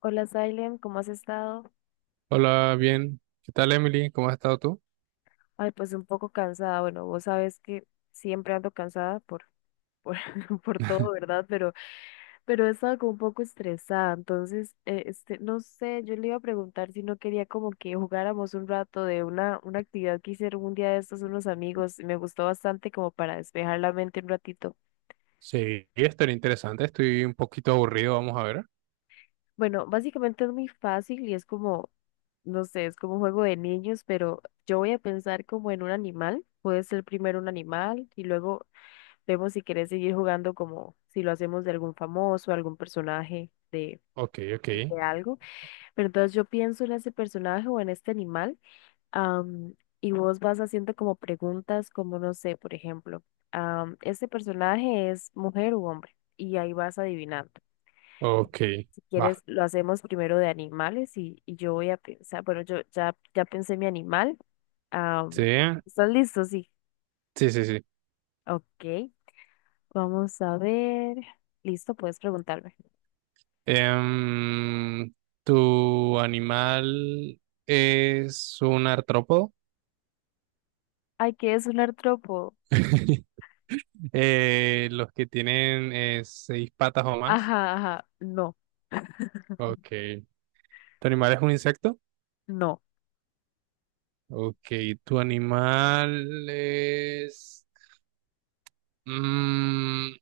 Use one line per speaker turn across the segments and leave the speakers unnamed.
Hola, Silent, ¿cómo has estado?
Hola, bien. ¿Qué tal, Emily? ¿Cómo has estado tú?
Ay, pues un poco cansada. Bueno, vos sabes que siempre ando cansada por, por todo, ¿verdad? Pero he estado como un poco estresada. Entonces, este, no sé, yo le iba a preguntar si no quería como que jugáramos un rato de una actividad que hicieron un día de estos unos amigos. Me gustó bastante como para despejar la mente un ratito.
Sí, esto era interesante. Estoy un poquito aburrido. Vamos a ver.
Bueno, básicamente es muy fácil y es como, no sé, es como un juego de niños, pero yo voy a pensar como en un animal. Puede ser primero un animal y luego vemos si querés seguir jugando como si lo hacemos de algún famoso, algún personaje de,
Ok, ok.
de algo. Pero entonces yo pienso en ese personaje o en este animal am, y vos vas haciendo como preguntas como, no sé, por ejemplo, ¿este personaje es mujer u hombre? Y ahí vas adivinando.
Ok,
Si
va.
quieres, lo hacemos primero de animales y yo voy a pensar, bueno, ya pensé mi animal.
Sí,
Am, ¿estás listo? Sí.
sí, sí, sí.
Ok, vamos a ver. Listo, puedes preguntarme.
Em, ¿Tu animal es un artrópodo?
Ay, ¿qué es un artrópodo?
Los que tienen seis patas o más.
Ajá, ajá, no,
Ok. ¿Tu animal es un insecto?
no.
Ok. ¿Tu animal es... mm,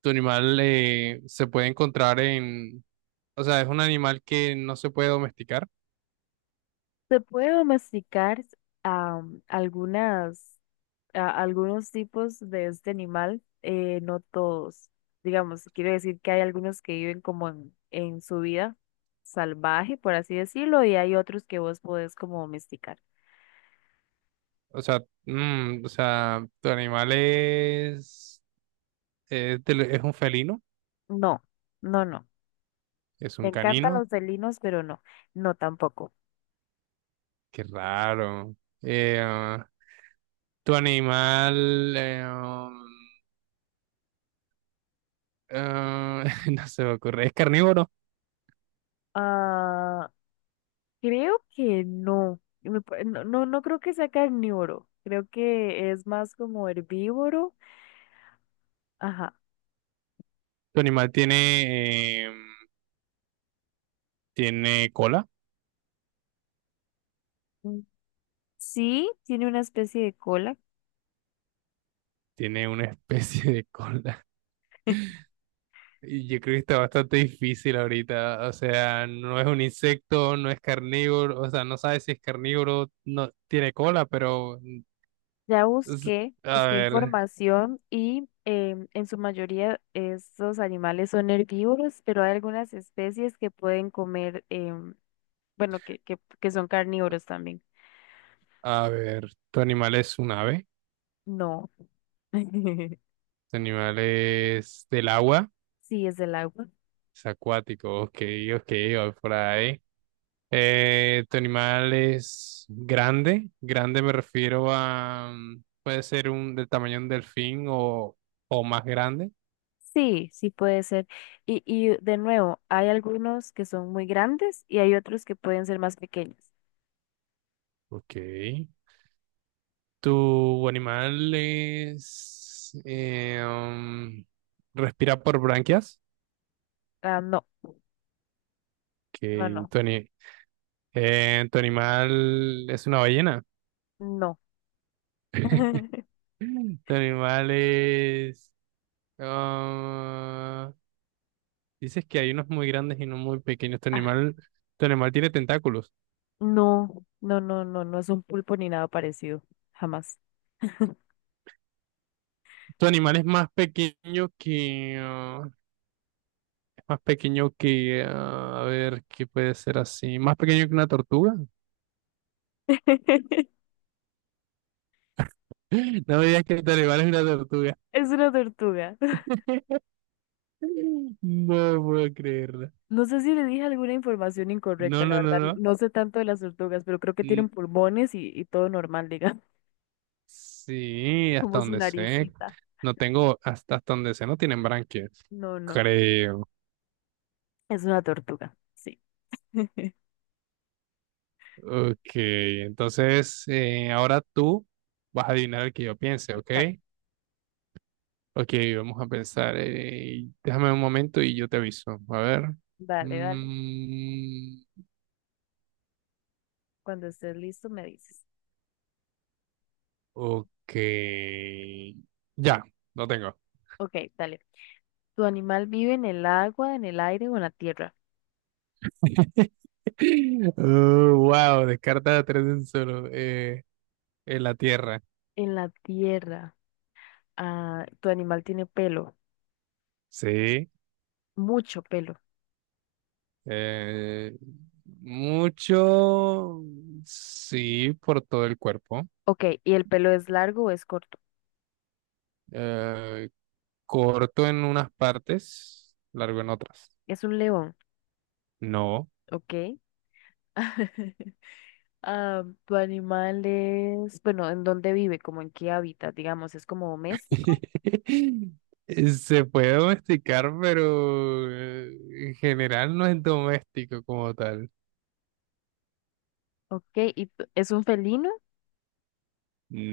Tu animal se puede encontrar en, o sea, es un animal que no se puede domesticar.
Se puede domesticar am, algunas algunos tipos de este animal, no todos. Digamos, quiero decir que hay algunos que viven como en su vida salvaje, por así decirlo, y hay otros que vos podés como domesticar.
O sea, o sea, tu animal es un felino,
No, no, no.
es
Me
un
encantan
canino.
los felinos, pero no, no tampoco.
Qué raro. Ah, tu animal, um, ah, No se me ocurre, es carnívoro.
Ah, creo que no. No, no, no creo que sea carnívoro. Creo que es más como herbívoro. Ajá.
Tu animal tiene cola,
Mm, sí, tiene una especie de cola.
tiene una especie de cola. Y yo creo que está bastante difícil ahorita. O sea, no es un insecto, no es carnívoro, o sea, no sabe si es carnívoro, no tiene cola, pero
Ya
es-
busqué,
a
busqué
ver,
información y em, en su mayoría estos animales son herbívoros, pero hay algunas especies que pueden comer, em, bueno, que son carnívoros también.
a ver, tu animal es un ave,
No.
tu animal es del agua,
Sí, es del agua.
es acuático, ok, ok, va por ahí. Tu animal es grande, grande me refiero a, puede ser un del tamaño de un delfín o más grande,
Sí, sí puede ser. Y de nuevo, hay algunos que son muy grandes y hay otros que pueden ser más pequeños.
ok. ¿Tu animal respira por branquias?
Ah, no, no,
Que
no,
tu, ani- Tu animal es una ballena.
no.
Tu animal es... ah, Dices que hay unos muy grandes y unos muy pequeños. Tu
Ah,
animal, tu animal tiene tentáculos.
no, no, no, no, no es un pulpo ni nada parecido, jamás.
Tu animal es más pequeño que... ah, A ver, ¿qué puede ser así? Más pequeño que una tortuga. No me digas que tu animal es una tortuga.
Es una tortuga.
No puedo creerla.
No sé si le dije alguna información incorrecta,
No,
la
no, no,
verdad.
no.
No sé tanto de las tortugas, pero creo que tienen
Mm,
pulmones y todo normal, digamos,
sí, hasta
como su
donde sé.
naricita.
No tengo, hasta donde sé, no tienen branquias.
No, no,
Creo.
es una tortuga. Sí.
Ok, entonces ahora tú vas a adivinar el que yo piense, ¿ok?
Exacto.
Ok, vamos a pensar. Déjame un momento y yo te aviso. A ver.
Dale, dale.
Mm,
Cuando estés listo, me dices.
ok. Ya, no tengo.
Ok, dale. ¿Tu animal vive en el agua, en el aire o en la tierra?
Wow, descarta tres en solo. En la tierra.
En la tierra. Ah, tu animal tiene pelo,
Sí.
mucho pelo.
eh, Mucho, sí, por todo el cuerpo.
Ok, ¿y el pelo es largo o es corto?
eh, Corto en unas partes, largo en otras.
Es un león,
No.
ok. Ah, tu animal es, bueno, ¿en dónde vive? ¿Como en qué hábitat? Digamos, ¿es como doméstico?
Se puede domesticar, pero en general no es doméstico como tal.
Ok, ¿y es un felino?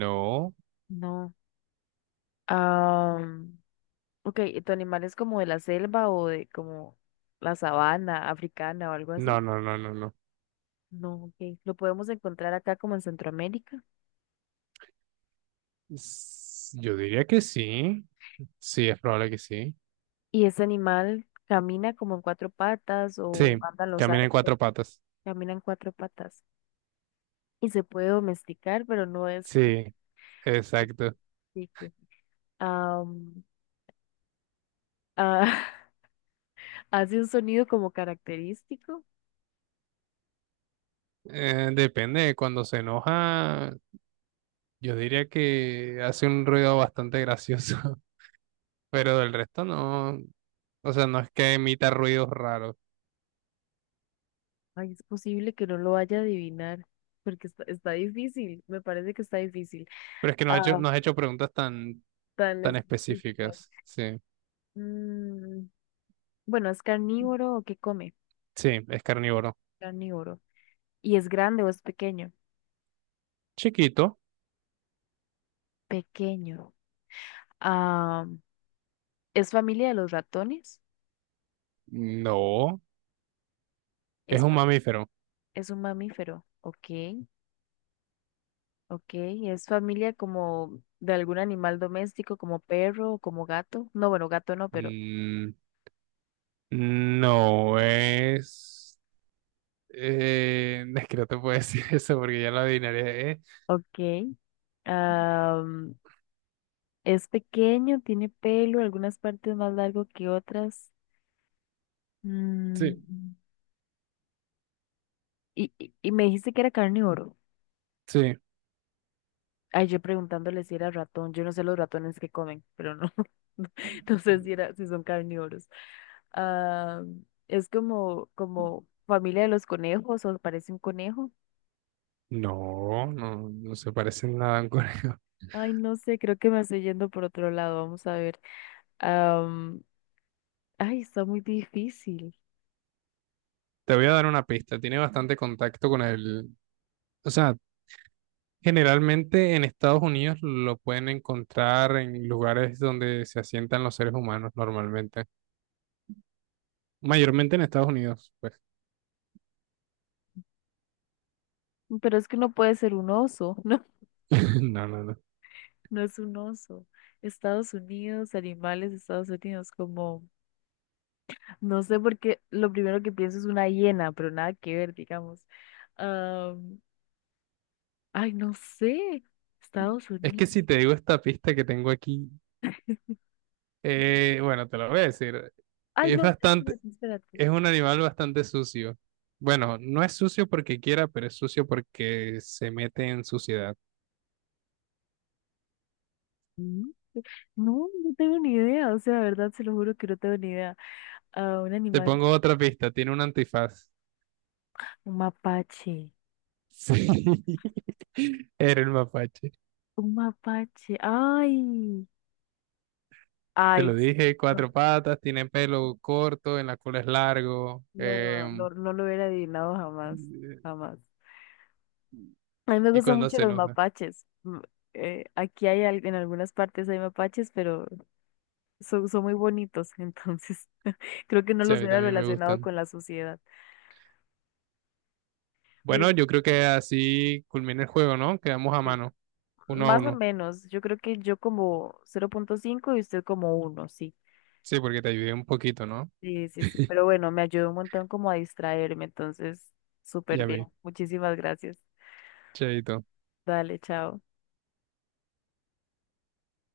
No,
No. Ah, ok, ¿y tu animal es como de la selva o de como la sabana africana o algo
no,
así?
no, no, no, no.
No, ok. Lo podemos encontrar acá como en Centroamérica.
Yo diría que sí. Sí, es probable que sí.
¿Y ese animal camina como en cuatro patas o
Sí,
anda en los
camina en
árboles?
cuatro patas.
Camina en cuatro patas. Y se puede domesticar, pero no es...
Sí. Exacto.
que- Ah, ah, hace un sonido como característico.
Depende de cuando se enoja, yo diría que hace un ruido bastante gracioso, pero del resto no. O sea, no es que emita ruidos raros,
Ay, es posible que no lo vaya a adivinar, porque está, está difícil. Me parece que está difícil.
pero es que
Ah,
no has hecho preguntas tan,
tan
tan
específico.
específicas. Sí,
Mm, bueno, ¿es carnívoro o qué come?
sí, es carnívoro.
Carnívoro. ¿Y es grande o es pequeño?
Chiquito,
Pequeño. Ah, ¿es familia de los ratones?
no. Es
Es,
un
fam-
mamífero.
es un mamífero. Ok, ok. ¿Es familia como de algún animal doméstico, como perro o como gato? No, bueno, gato no, pero...
Mm, no es. Es que no te puedo decir eso porque ya lo adivinaré.
Ok. Am, es pequeño, tiene pelo, algunas partes más largo que otras.
Sí,
Mm, y me dijiste que era carnívoro.
sí.
Ay, yo preguntándole si era ratón. Yo no sé los ratones que comen, pero no. No sé si son carnívoros. Ah, es como, como familia de los conejos o parece un conejo.
No, no, no se parece en nada a un conejo.
Ay, no sé, creo que me estoy yendo por otro lado. Vamos a ver. Am, ay, está muy difícil.
Te voy a dar una pista. Tiene bastante contacto con el... O sea, generalmente en Estados Unidos lo pueden encontrar en lugares donde se asientan los seres humanos normalmente. Mayormente en Estados Unidos, pues.
Pero es que no puede ser un oso.
No, no, no.
No es un oso. Estados Unidos, animales, de Estados Unidos, como, no sé por qué, lo primero que pienso es una hiena, pero nada que ver, digamos. Am, ay, no sé. Estados
Es que
Unidos.
si te digo esta pista que tengo aquí, bueno, te la voy a decir.
Ay,
Es
no,
bastante,
espérate, espérate.
es un animal bastante sucio. Bueno, no es sucio porque quiera, pero es sucio porque se mete en suciedad.
Mm, no, no tengo ni idea. O sea, de verdad, se lo juro que no tengo ni idea. Ah, un
Te
animal,
pongo otra pista, tiene un antifaz.
un mapache.
Sí, era el mapache.
Un mapache. Ay,
Te
ay,
lo dije, cuatro patas, tiene pelo corto, en la cola es largo,
no, no, no lo hubiera adivinado jamás, jamás. A mí me
y
gustan
cuando
mucho
se
los
enoja.
mapaches. Mm, aquí hay en algunas partes hay mapaches, pero son muy bonitos, entonces creo que no
Sí, a
los
mí
hubiera
también me
relacionado
gustan.
con la sociedad. Pero
Bueno, yo creo que así culmina el juego, ¿no? Quedamos a
sí,
mano, uno a
más o
uno.
menos, yo creo que yo como 0,5 y usted como uno sí.
Sí, porque te ayudé un poquito, ¿no?
Sí, sí, sí. Pero bueno, me ayudó un montón como a distraerme, entonces
Y
súper
a
bien.
mí,
Muchísimas gracias.
chaito.
Dale, chao.